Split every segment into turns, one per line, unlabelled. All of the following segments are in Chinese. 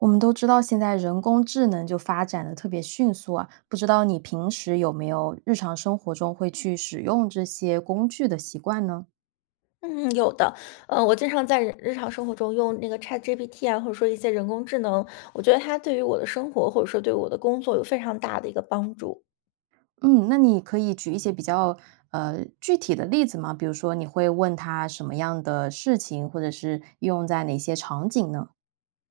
我们都知道现在人工智能就发展得特别迅速啊，不知道你平时有没有日常生活中会去使用这些工具的习惯呢？
嗯，有的，呃，我经常在日日常生活中用那个 ChatGPT 啊，或者说一些人工智能，我觉得它对于我的生活，或者说对我的工作有非常大的一个帮助。
嗯，那你可以举一些比较呃，具体的例子吗？比如说你会问它什么样的事情，或者是用在哪些场景呢？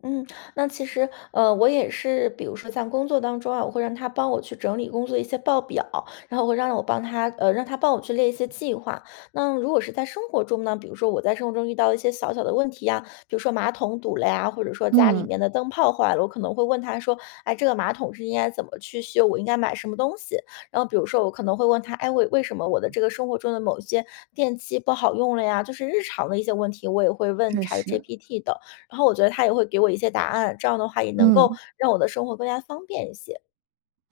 嗯，那其实，呃，我也是，比如说在工作当中啊，我会让它帮我去整理工作的一些报表，然后会让我帮它呃，让它帮我去列一些计划。那如果是在生活中呢，比如说我在生活中遇到的一些小小的问题呀，比如说马桶堵了呀，或者说家里
嗯。
面的灯泡坏了，我可能会问它说，哎，这个马桶是应该怎么去修，我应该买什么东西？然后比如说我可能会问它，哎，为为什么我的这个生活中的某一些电器不好用了呀，就是日常的一些问题，我也会问
确实。
ChatGPT 的。然后我觉得它也会给我一些答案，这样的话也能够
嗯。
让我的生活更加方便一些。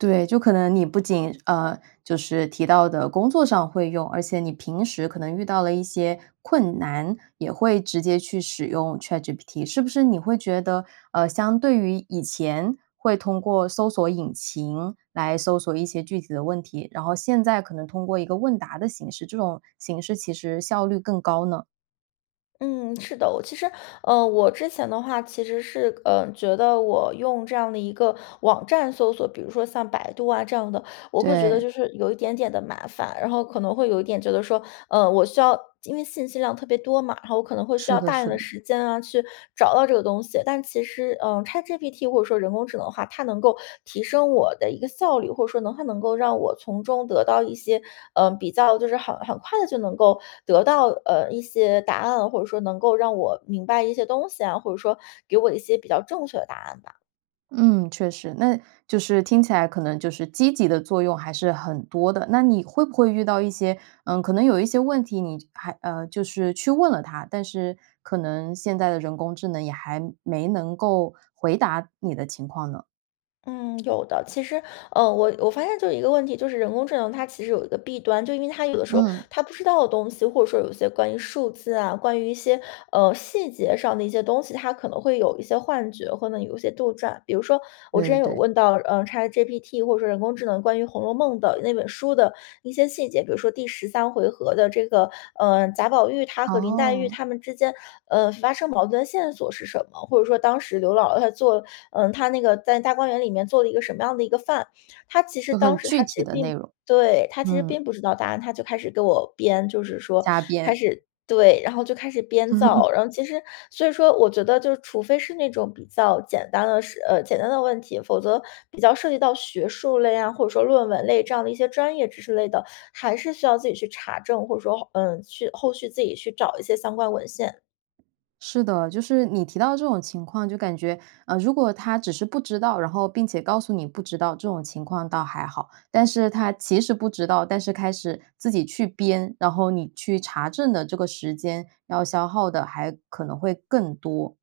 对，就可能你不仅，呃，就是提到的工作上会用，而且你平时可能遇到了一些困难，也会直接去使用 ChatGPT。是不是你会觉得，呃，相对于以前会通过搜索引擎来搜索一些具体的问题，然后现在可能通过一个问答的形式，这种形式其实效率更高呢？
嗯，是的。我其实呃，我之前的话其实是，呃，觉得我用这样的一个网站搜索，比如说像百度啊这样的，我会觉得
对。
就是有一点点的麻烦。然后可能会有一点觉得说，嗯，我需要因为信息量特别多嘛，然后我可能会需
是
要
的
大量
是
的
的。
时间，啊，去找到这个东西。但其实，嗯，ChatGPT 或者说人工智能的话，它能够提升我的一个效率，或者说能它能够让我从中得到一些，呃，比较就是很很快地就能够得到，呃，一些答案，或者说能够让我明白一些东西啊，或者说给我一些比较正确的答案吧。
嗯，确实，那就是听起来可能就是积极的作用还是很多的。那你会不会遇到一些，嗯可能有一些问题，你就还呃，就是去问了它，但是可能现在的人工智能也还没能够回答你的情况呢？
嗯，有的。其实，呃我我发现就有一个问题。就是人工智能它其实有一个弊端，就因为它有的时候，
嗯。
它不知道的东西，或者说有一些关于数字啊，关于一些，呃，细节上的一些东西，它可能会有一些幻觉或呢有一些杜撰。比如说，我
对
之
对
前有
对。
问到呃 ChatGPT，或者说人工智能关于《红楼梦》的那本书的一些细节。比如说第13回合的这个，呃，贾宝玉他和林黛玉
哦。
他们之间，呃，发生矛盾的线索是什么？或者说，当时刘姥姥她做，呃她那个在大观园里面做了一个什么样的一个饭？它其实
就
当
很
时它
具
其
体
实
的内
并
容，
对，它其实并
嗯。
不知道答案。它就开始给我编，就是说
瞎
开
编。
始对，然后就开始编造。然后其实，所以说我觉得就除非是那种比较简单的事呃简单的问题，否则，比较涉及到学术类啊，或者说论文类这样的一些专业知识类的，还是需要自己去查证。或者说，嗯，去后续自己去找一些相关文献。
是的。就是，你提到这种情况就感觉，嗯如果它只是不知道，然后并且告诉你不知道，这种情况倒还好。但是它其实不知道，但是开始自己去编，然后你去查证的这个时间要消耗的还可能会更多。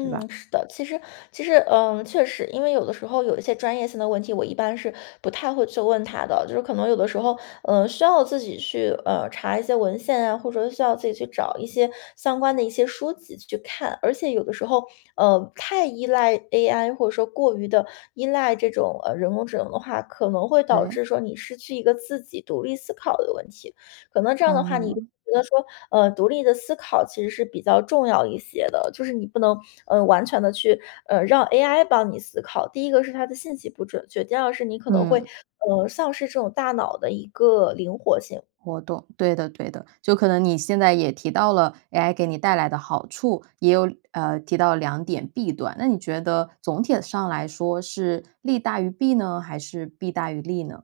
对吧。
是的。其实其实嗯，确实。因为有的时候有一些专业性的问题，我一般是不太会去问它的。就是可能有的时候，呃，需要自己去，呃，查一些文献啊，或者需要自己去找一些，相关的一些书籍去看。而且有的时候，呃，太依赖 AI 或者说过于的依赖这种，呃人工智能的话，可能会导
对。
致说你失去一个自己独立思考的一个问题。可能这样的话，你觉
哦。
得说呃独立的思考其实是比较重要一些的，就是你不能，嗯，完全地去呃，让 AI 帮你思考。第一个是它的信息不准确，第二个是你可能会，
嗯。
呃，丧失这种大脑的一个灵活性。
我懂。对的，对的，就可能你现在也提到了，AI 给你带来的好处。也有，呃提到2点弊端。那你觉得，总体上来说是，利大于弊呢？还是弊大于利呢？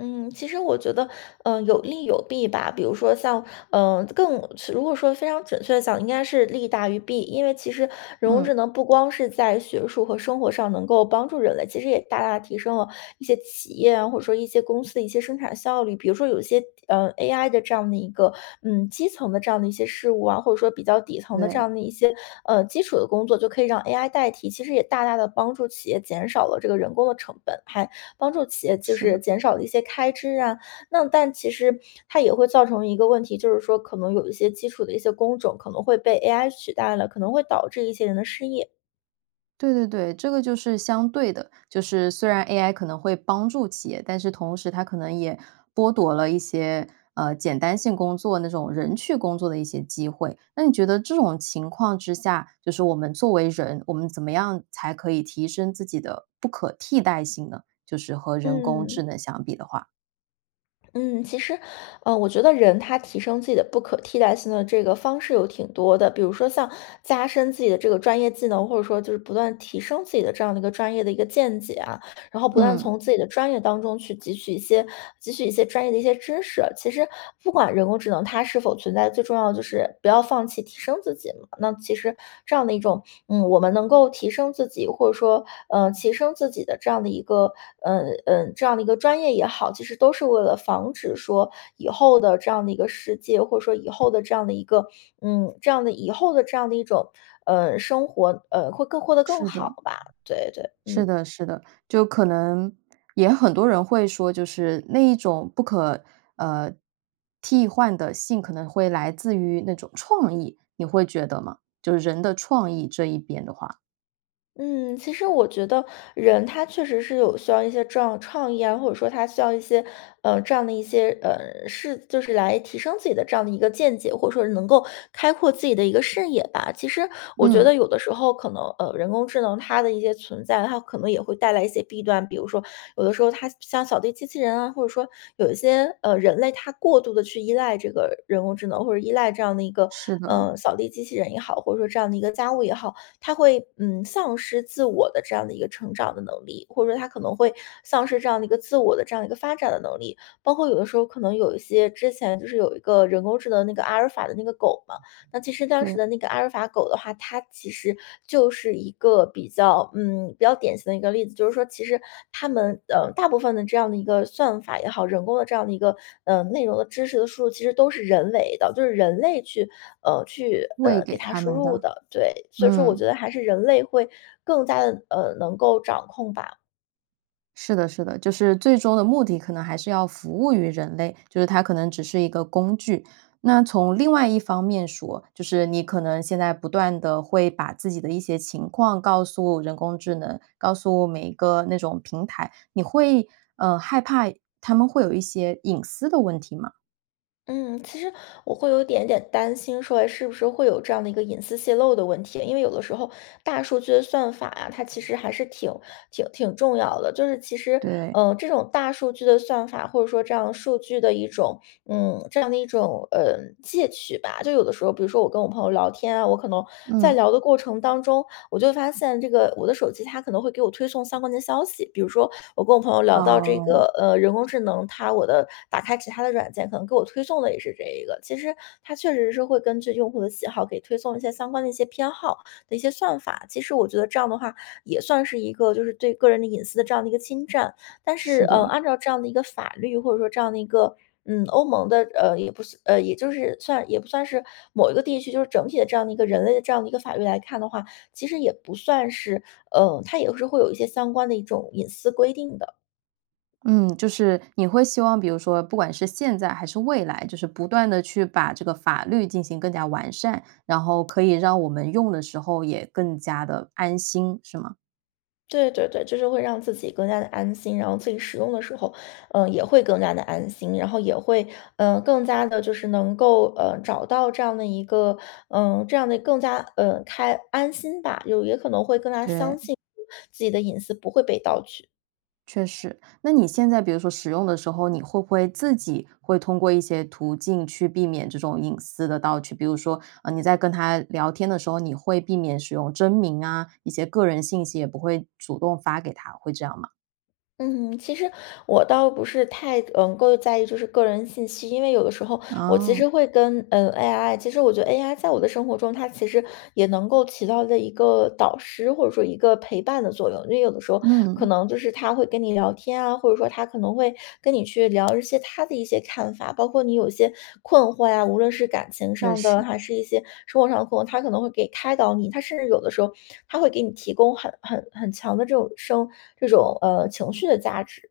嗯，其实我觉得，呃，有利有弊吧，比如说像呃，更是如果说非常准确地讲，应该是利大于弊。因为其实人工智
嗯。
能不光是在学术和生活上能够帮助人类，其实也大大地提升了一些企业啊，或者说一些公司的一些生产效率。比如说有一些，呃，AI 的这样的一个嗯，基层的这样的一些事物啊，或者说比较底层的这
对。
样的一些，呃，基础的工作就可以让 AI 代替，其实也大大地帮助企业减少了这个人工的成本。还帮助企业就
是
是
的。
减少了一些开支啊，那但其实它也会造成一个问题，就是说可能有一些基础的一些工种可能会被 AI 取代了，可能会导致一些人的失业。
对对对，这个就是相对的。就是虽然 AI 可能会帮助企业，但是同时它可能也剥夺了一些，呃，简单性工作那种人去工作的一些机会。那你觉得这种情况之下，就是我们作为人，我们怎么样才可以提升自己的不可替代性呢？就是和人工智
嗯。
能相比的话。
嗯，其实，呃，我觉得人他提升自己的不可替代性的这个方式有挺多的，比如说像加深自己的这个专业技能，或者说就是不断地提升自己的这样的一个专业的一个见解啊，然后不断地
嗯。
从自己的专业当中去汲取一些，汲取一些专业的一些知识。其实不管人工智能它是否存在，最重要的就是不要放弃提升自己。那其实这样的一种嗯，我们能够提升自己，或者说，呃，提升自己的这样的一个，呃，呃，这样的一个专业也好，其实都是为了防止说以后的这样的一个世界，或者说以后的这样的一个，嗯，这样的以后的这样的一种呃，生活，呃，会更过得更
是
好
的。
吧。对，对，
是
嗯。
的，是的，就可能也很多人会说，就是那一种不可，呃，替换的性可能会来自于那种创意，你会觉得吗？就是人的创意这一边的话。
嗯，其实我觉得人他确实是有需要一些这样的创意啊，或者说他需要一些，呃，这样的一些，呃，是就是来提升自己的这样的一个见解，或者说是能够开阔自己的一个视野吧。其实我觉
嗯。
得有的时候可能，呃，人工智能它的一些存在，它可能也会带来一些弊端。比如说有的时候它像像扫地机器人啊，或者说，有一些，呃，人类他过度地去依赖这个人工智能或者依赖这样的一个，
是的。
呃，扫地机器人也好，或者说这样的一个家务也好，它会，嗯，丧失自我的这样的一个成长的能力，或者说它可能会丧失这样的一个自我的这样一个发展的能力。包括有的时候可能有一些之前就是有一个人工智能那个阿尔法的那个狗嘛，那其实当时
对。
的那个阿尔法狗的话，它其实就是一个比较嗯，比较典型的一个例子，就是说其实它们呃，大部分的这样的一个算法也好，人工的这样的一个呃，内容的知识的输入其实都是人为的，就是人类去呃，去
喂
呃，给
给
它
它
输
们
入
的，
的，对。所以说我
嗯。
觉得还是人类会更加地呃，能够掌控吧。
是的，是的，就是最终的目的可能还是要服务于人类，就是它可能只是一个工具。那从另外一方面说，就是你可能现在不断地会把自己的一些情况告诉人工智能，告诉每一个那种平台，你会呃，害怕它们会有一些隐私的问题吗？
嗯，其实我会有一点点担心说哎，是不是会有这样的一个隐私泄漏的问题。因为有的时候大数据的算法啊，它其实还是挺挺挺重要的。就是其实，
对。
呃，这种大数据的算法，或者说这样数据的一种嗯，这样的一种呃，窃取吧。就有的时候，比如说我跟我朋友聊天啊，我可能在
嗯。
聊的过程当中，我就发现这个我的手机它可能会给我推送相关的消息，比如说我跟我朋友聊到这
哦。
个呃，人工智能它我的打开其它的软件可能给我推送的也是这一个。其实它确实是会根据用户的喜好给推送一些相关的一些偏好的一些算法。其实我觉得这样的话，也算是一个就是对个人的隐私的这样的一个侵占。但是
是
呃，
的。
按照这样的一个法律，或者说这样的一个嗯，欧盟的呃，也不算呃，也就是算也不算是某一个地区，就是整体的这样的一个人类的这样的一个法律来看的话，其实也不算是呃，它也是会有一些相关的一种隐私规定的。
嗯，就是你会希望，比如说不管是现在还是未来，就是不断地去把这个法律进行更加完善，然后可以让我们用的时候也更加地安心，是吗？
对，对对，就是会让自己更加地安心。然后自己使用的时候，呃，也会更加地安心，然后也会呃，更加地就是能够，呃，找到这样的一个，呃，这样的更加呃，开安心吧。就也可能会更加相
对。
信自己的隐私不会被盗取。
确实。那你现在比如说使用的时候，你会不会自己会通过一些途径去避免这种隐私的盗取。比如说，呃，你在跟它聊天的时候，你会避免使用真名啊，一些个人信息也不会主动发给它，会这样吗？
嗯哼，其实我倒不是太嗯，能够在意就是个人信息，因为有的时候我其实
哦。
会跟，嗯，AI 其实我觉得 AI 在我的生活中，它其实也能够起到的一个导师，或者说一个陪伴的作用。因为有的时候可
嗯。
能就是它会跟你聊天啊，或者说它可能会跟你去聊一些它的一些看法，包括你有一些困惑呀，无论是感情
认
上的
识。
还是一些生活上的困惑，它可能会给开导你。它甚至有的时候，它会给你提供很很很强的这种生这种呃，情绪的价值。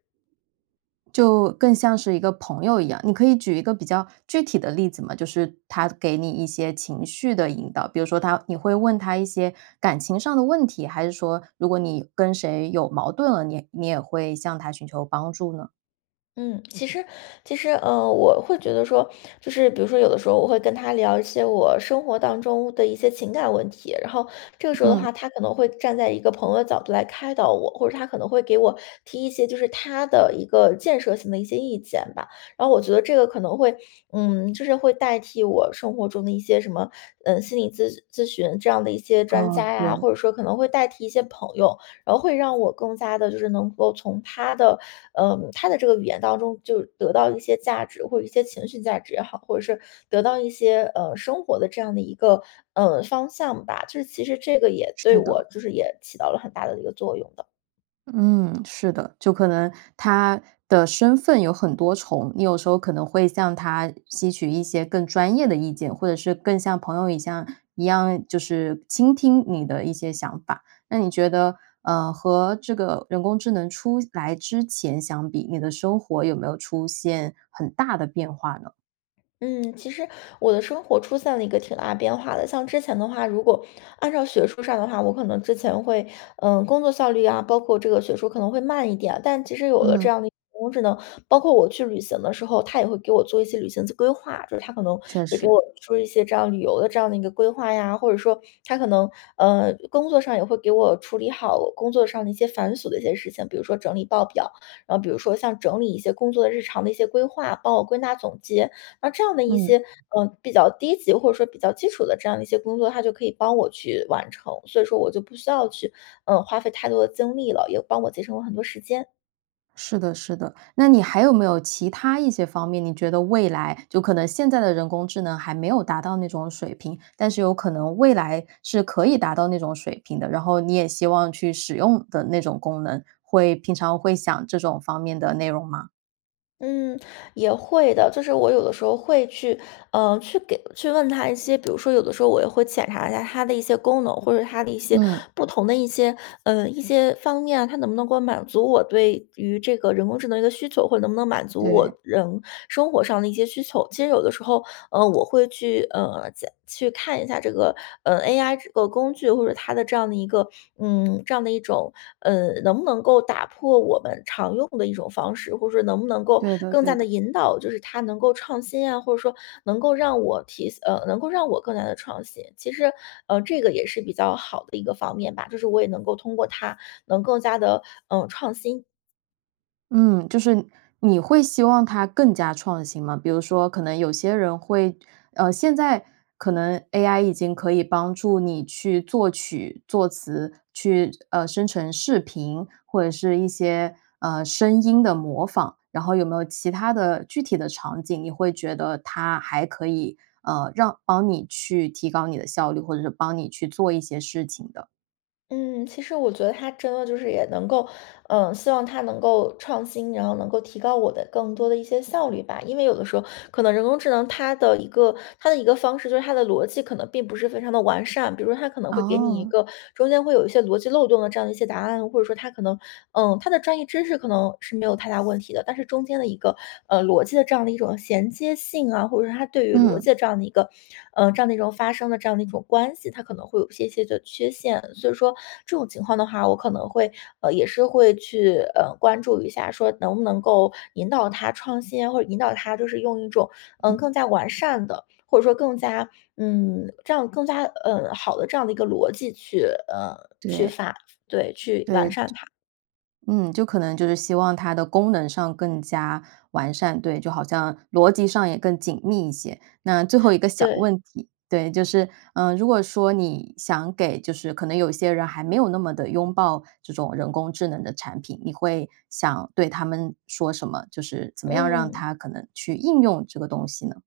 就更像是一个朋友一样，你可以举一个比较具体的例子嘛？就是它给你一些情绪的引导，比如说它你会问它一些感情上的问题，还是说如果你跟谁有矛盾了，你你也会向它寻求帮助呢？
嗯，其实其实呃，我会觉得说，就是比如说有的时候我会跟它聊一些我生活当中的一些情感问题，然后这个时候的
嗯。
话，它可能会站在一个朋友的角度来开导我，或者它可能会给我提一些就是它的一个建设性的一些意见吧。然后我觉得这个可能会嗯，就是会代替我生活中的一些什么呃，心理咨咨询这样的一些专
哦，
家呀，
对。
或者说可能会代替一些朋友。然后会让我更加地就是能够从它的呃，它的这个语言当中就得到一些价值，或者一些情绪价值也好，或者是得到一些呃，生活的这样的一个呃，方向吧。这其实这个也对
是
我
的。
就是也起到了很大的一个作用的。
嗯，是的，就可能它的身份有很多重，你有时候可能会向它吸取一些更专业的意见。或者是更像朋友一样一样，就是倾听你的一些想法。那你觉得呃，和这个人工智能出来之前相比，你的生活有没有出现很大的变化呢？
嗯，其实我的生活出现了一个挺大变化的。像之前的话，如果按照学术上的话，我可能之前会呃，工作效率啊，包括这个学术可能会慢一点。但其实有了这
嗯。
样的一个人工智能，包括我去旅行的时候，它也会给我做一些旅行季规划，就是它可能
确
会给
实。
我出一些这样旅游的这样的一个规划呀。或者说它可能呃，工作上也会给我处理好我工作上的一些繁琐的一些事情，比如说整理报表，然后比如说像整理一些工作的日常的一些规划，帮我归纳总结。那这样的一
嗯。
些呃，比较低级，或者说比较基础的这样的一些工作，它就可以帮我去完成。所以说我就不需要去呃，花费太多的精力了，也帮我节省了很多时间。
是的，是的，那你还有没有其他一些方面，你觉得未来就可能现在的人工智能还没有达到那种水平，但是有可能未来是可以达到那种水平的。然后你也希望去使用的那种功能，会平常会想这种方面的内容吗？
嗯，也会的，就是我有的时候会去呃，去给去问它一些，比如说有的时候我也会检查一下它的一些功能，或者它的一些
嗯。
不同的一些呃，一些方面啊。它能不能够满足我对于这个人工智能的一个需求，或者能不能满足
对。
我人生活上的一些需求。其实有的时候呃，我会去呃，加去看一下这个，呃，AI 这个工具或者它的这样的一个，嗯，这样的一种呃，能不能够打破我们常用的一种方式。或者说能不能够
对的，
更加
对
地
的。
引导，就是它能够创新啊，或者说能够让我提呃，能够让我更加地创新。其实，呃，这个也是比较好的一个方面吧，就是我也能够通过它能更加地，嗯，创新。
嗯，就是你会希望它更加创新吗？比如说可能有些人会，呃，现在可能 AI 已经可以帮助你去作曲、作词，去呃，生成视频，或者是一些呃，声音的模仿。然后有没有其他的具体的场景，你会觉得它还可以，呃，让帮你去提高你的效率，或者是帮你去做一些事情的？
嗯，其实我觉得它真的就是也能够，呃，希望它能够创新，然后能够提高我的更多的一些效率吧。因为有的时候可能人工智能，它的一个它的一个方式就是它的逻辑可能并不是非常地完善，比如说它可能会给你一
哦。
个中间会有一些逻辑漏洞的这样的一些答案。或者说它可能嗯，它的专业知识可能是没有太大问题的，但是中间的一个，嗯，逻辑的这样的一种衔接性啊，或者说它对于逻
嗯。
辑这样的一个，呃，这样的一种发生的这样的一种关系，它可能会有一些些的缺陷。所以说这种情况的话，我可能会呃，也是会去呃，关注一下说能不能够引导它创新呀，或者引导它就是用一种，嗯，
嗯。
更加完善的，或者说更加嗯，这样更加呃，好的这样的一个逻辑去呃，去
对。
发对，去完
对。
善它。
嗯，就可能就是希望它的功能上更加完善，对，就好像逻辑上也更紧密一些。那最后一个 小
对。
问题，对，就是呃，如果说你想给就是可能有一些人还没有那么地拥抱这种人工智能的产品，你会想对他们说什么？就是怎么样让
嗯。
他可能去应用这个东西呢？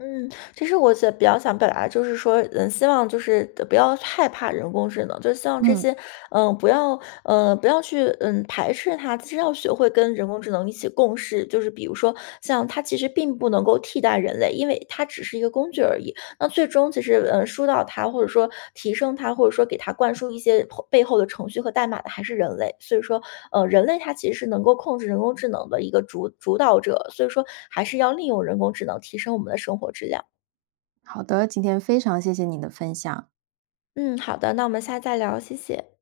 嗯，其实我想比较想表达的，就是说，嗯，希望就是，得不要害怕人工智能，就希望这
嗯。
些呃，不要呃，不要去，嗯，排斥它。其实要学会跟人工智能一起共事。就是比如说，像它其实并不能够替代人类，因为它只是一个工具而已。那最终其实，呃，疏导它，或者说提升它，或者说给它灌输一些后背后的程序和代码的还是人类。所以说，呃，人类他其实是能够控制人工智能的一个主主导者，所以说还是要利用人工智能提升我们的生活质量。
好的，今天非常谢谢你的分享。
嗯，好的，那我们下次再聊，谢谢。